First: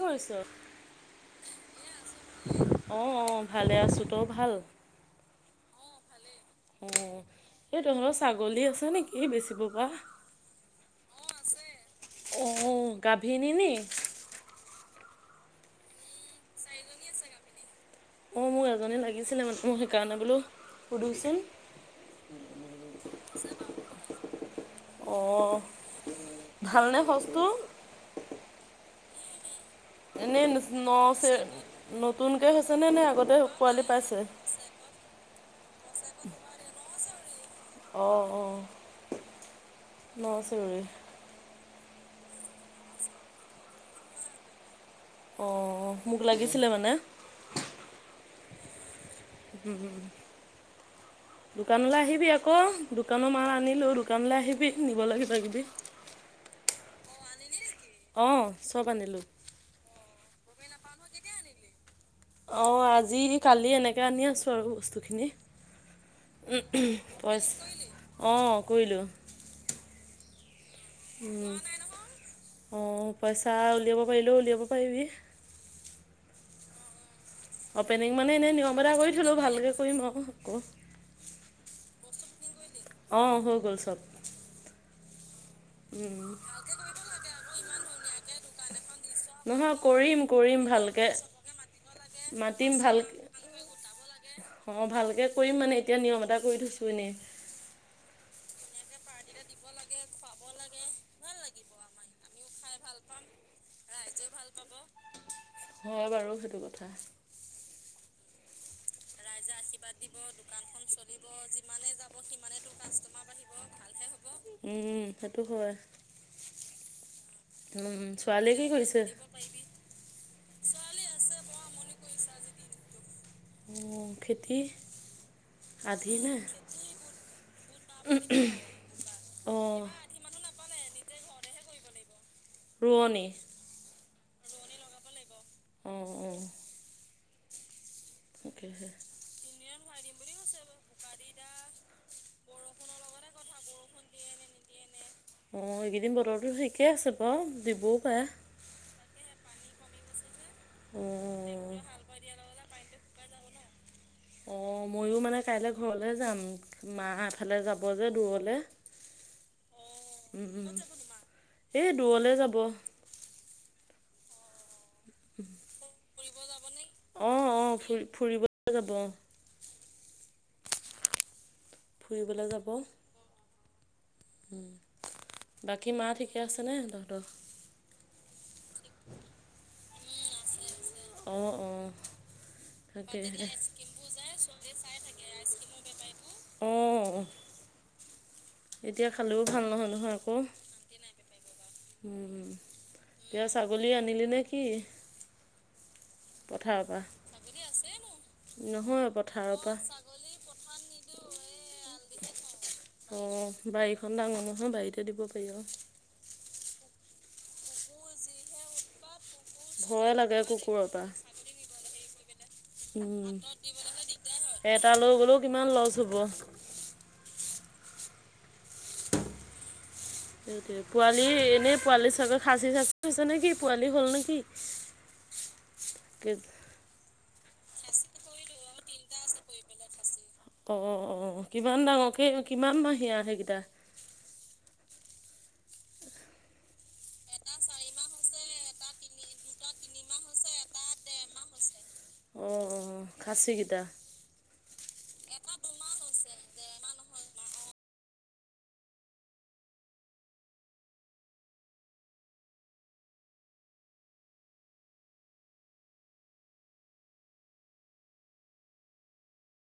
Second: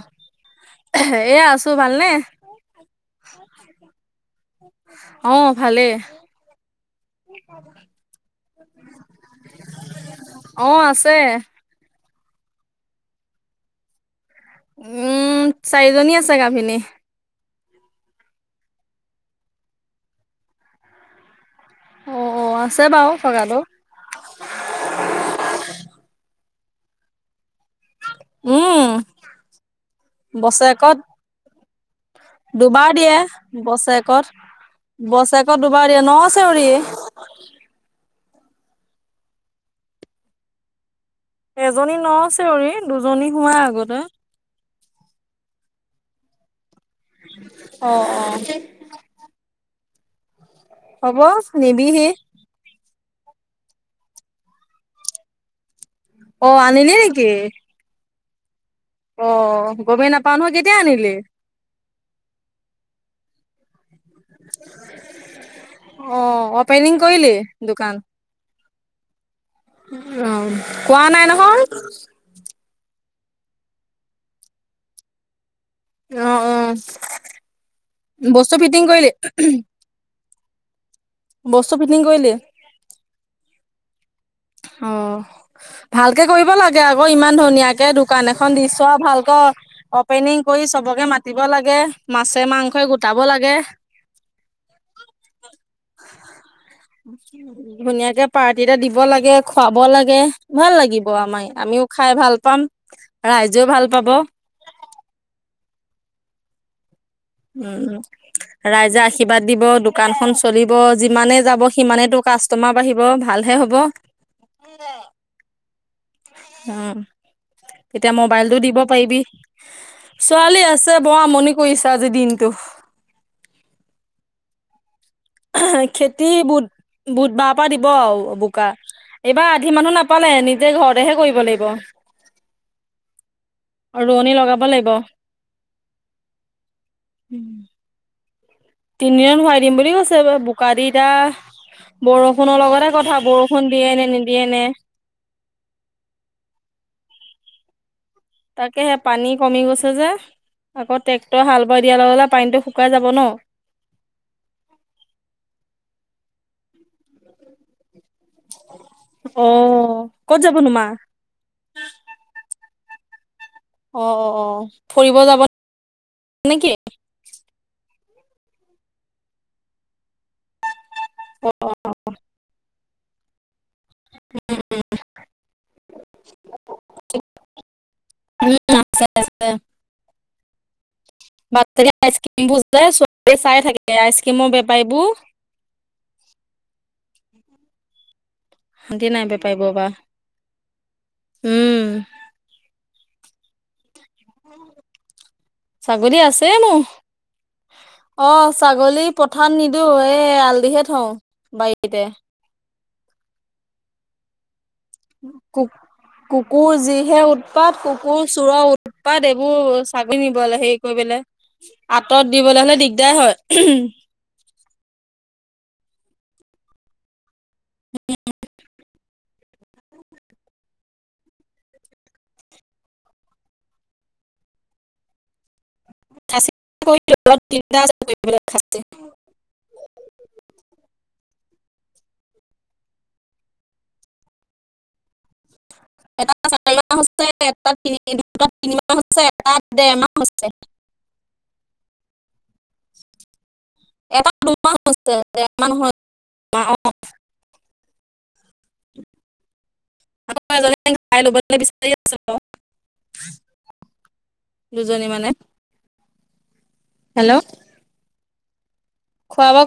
কি কৰিছ এয়া আছো ভালনে? অ, অ ভালে আছো তোৰ ভাল। অ'হ। ভালে। অ এ তহতৰ ছাগলী আছে নেকি বেচিব পৰা? অহঁ আছে। অ গাভিনী নি? উম চাৰিজনী আছে গাভিনী। অঁহ মোক এজনী লাগিছিলে মানে সেইকাৰণে বোলো সুধোছো। অ' অ' আছে বাৰু থকাটো। [unintelligible] অঁ ভালনে সজটো? উ'ম। এনেই ন বছেকত চে নতুনকৈ হৈছেনে দুবাৰ নে আগতে দিয়ে পোৱালি পাইছে? বছেকত। বছেকত দুবাৰ ন চেউৰি। অঁ অঁ ন চেউৰি। এজনী ন চেউৰি দুজনী হোৱাই আগতে। অহঁ মোক লাগিছিলে মানে। অহ, অহ। উম হম হ'ব দোকানলৈ নিবিহি আহিবি আকৌ। অঁহ দোকানৰ মাৰ আনিলো দোকানলে আহিবি নিবলে কিবা কিবি। অ আনিলি নেকি? অহঁ। অ গমেই নাপাওঁ নহয় কেতিয়া আনিলি? অঁ আজি। কালি এনেকে আনি আছোঁ আৰু বস্তুখিনি অ' অপেনিং কৰিলি পইছ দোকান? অঁ কৰিলোঁ। অ কোৱা নাই নহয়। অঁ পইচা উলিয়াব পাৰিলেও উলিয়াব পাৰিবি। অঁ অঁ। অপেনিং মানে এনেই নিয়ম এতা কৰি থলোঁ ভালকে কৰিম আও আকৌ। বস্তু ফিটিং কৰিলি? অ হৈ গ'ল চব। অ উম, ভালকে কৰিব লাগে আকৌ ইমান ধুনীয়াকে দোকান এখন দি চোৱা ভালক নহয় কৰিম অপেনিং কৰিম কৰি চবকে ভালকৈ মাতিব লাগে। মাছে মাতিম মাংসই ভাল গোটাব লাগে। অঁ ভালকে কৰিম মানে এতিয়া নিয়ম এটা কৰি থৈছো এনেই। ধুনীয়াকে পাৰ্টি এটা দিব লাগে। খুৱাব লাগে ভাল লাগিব আমিও খাই ভাল পাম। ৰাইজেও ভাল পাব, হয় বাৰু সেইটো কথা। উম ৰাইজা আ আশীৰ্বাদ দিব দোকানখন চলিব যিমানে যাব সিমানেই টো কাষ্টমাৰ বাঢ়িব ভালহে হ'ব। উম উম সেইটো হয়। উম তেতিয়া ছোৱালীয়ে মোবাইলতটো কি দিব কৰিছে পাইবি। ছোৱালী আছে বৰ আমনি কৰিছে আজি দিনটো। উম খেতি? আহ আধি খেতি নে বুধ বুধ বাৰ পৰা দিব আও বোকা। এইবাৰ আধি অঁ মানুহ নাপালে নিজে ঘৰতেহে কৰিব লাগিব ৰোৱণি অ ৰোৱনী লগাব লাগিব অঁ অঁ উম। তাকে হে, ডিজেল ভৰাই দিম বুলি কৈছে গাড়ী এতিয়া বৰষুণৰ লগতে কথা বৰষুণ দিয়ে নে নিদিয়ে নে নে। অঁ এইকেইদিন বতৰটো ঠিকে আছে বাও দিবও পাৰে। তাকে হে পানী কমি গৈছে যে আকৌ টেক্টৰে হাল বাই অঁ দিয়াৰ লগে লগে পানীটো শুকাই যাব ন? অঁ ময়ো মানে কাইলে ঘৰলে যাম মা এফালে যাব যে দূৰলে। অঁ ক'ত যাবনো মা? এই দূৰলে যাব। অহ ফুৰিব যাব নেকি? অঁ অঁ ফুৰি ফুৰিবলে যাব অহ। অ ফুৰিবলে যাব। উম, বাকী মা ঠিকে আছেনে তহঁতৰ? উম আছে আছে। অঁ বাত অঁ আইচ ক্ৰীম বোৰ তাকেহে চাই থাকে আইচ ক্ৰীমৰ বেপাৰীবোৰ [unintelligible] অঁহ। শান্তি এতিয়া নাই খালেও ভাল বেপাৰীবোৰৰ পৰা নহয় নহয় আকৌ, উম। উম। এতিয়া ছাগলী আনিলি নে কি? ছাগলী আছে মোৰ পথাৰ পা? অ ছাগলী পথাত পৰা নিদো এই আলদিহে থওঁ বাইতে অ বাৰীখন ডাঙৰ নহয় বাৰীত কু কুকুৰ যিহে উৎপাত কুকুৰ চোৰ পাত এইবোৰ ভয় ছাগলী লাগে নিবলে হেৰি কুকুৰৰ পৰা কইবলে আঁতৰত দিবলৈ হ'লে দিগদাৰ হয়। এটা লৈ গ'লেও কিমান লছ হব। সেইটো পোৱালি এনেই পোৱালি চবে খাচি চাচি হৈছে নেকি পোৱালি হ'ল নেকি? [inaudible] খ কৰি অল চিন্তা খ [inaudible] অঁ অঁ কিমান ডাঙৰ ক কিমান বাহিয়া সেইকেইটা? এটা চাৰি মাহ হৈছে এটাত তিনি দুটা তিনি মাহ হৈছে এটাত দেৰ মাহ হৈছে। খাচী কেইটা এটা দুমাহ হৈছে দেমাহ নহয় [unintelligible] দুজনী মানে হেল্ল' খোৱা খোৱা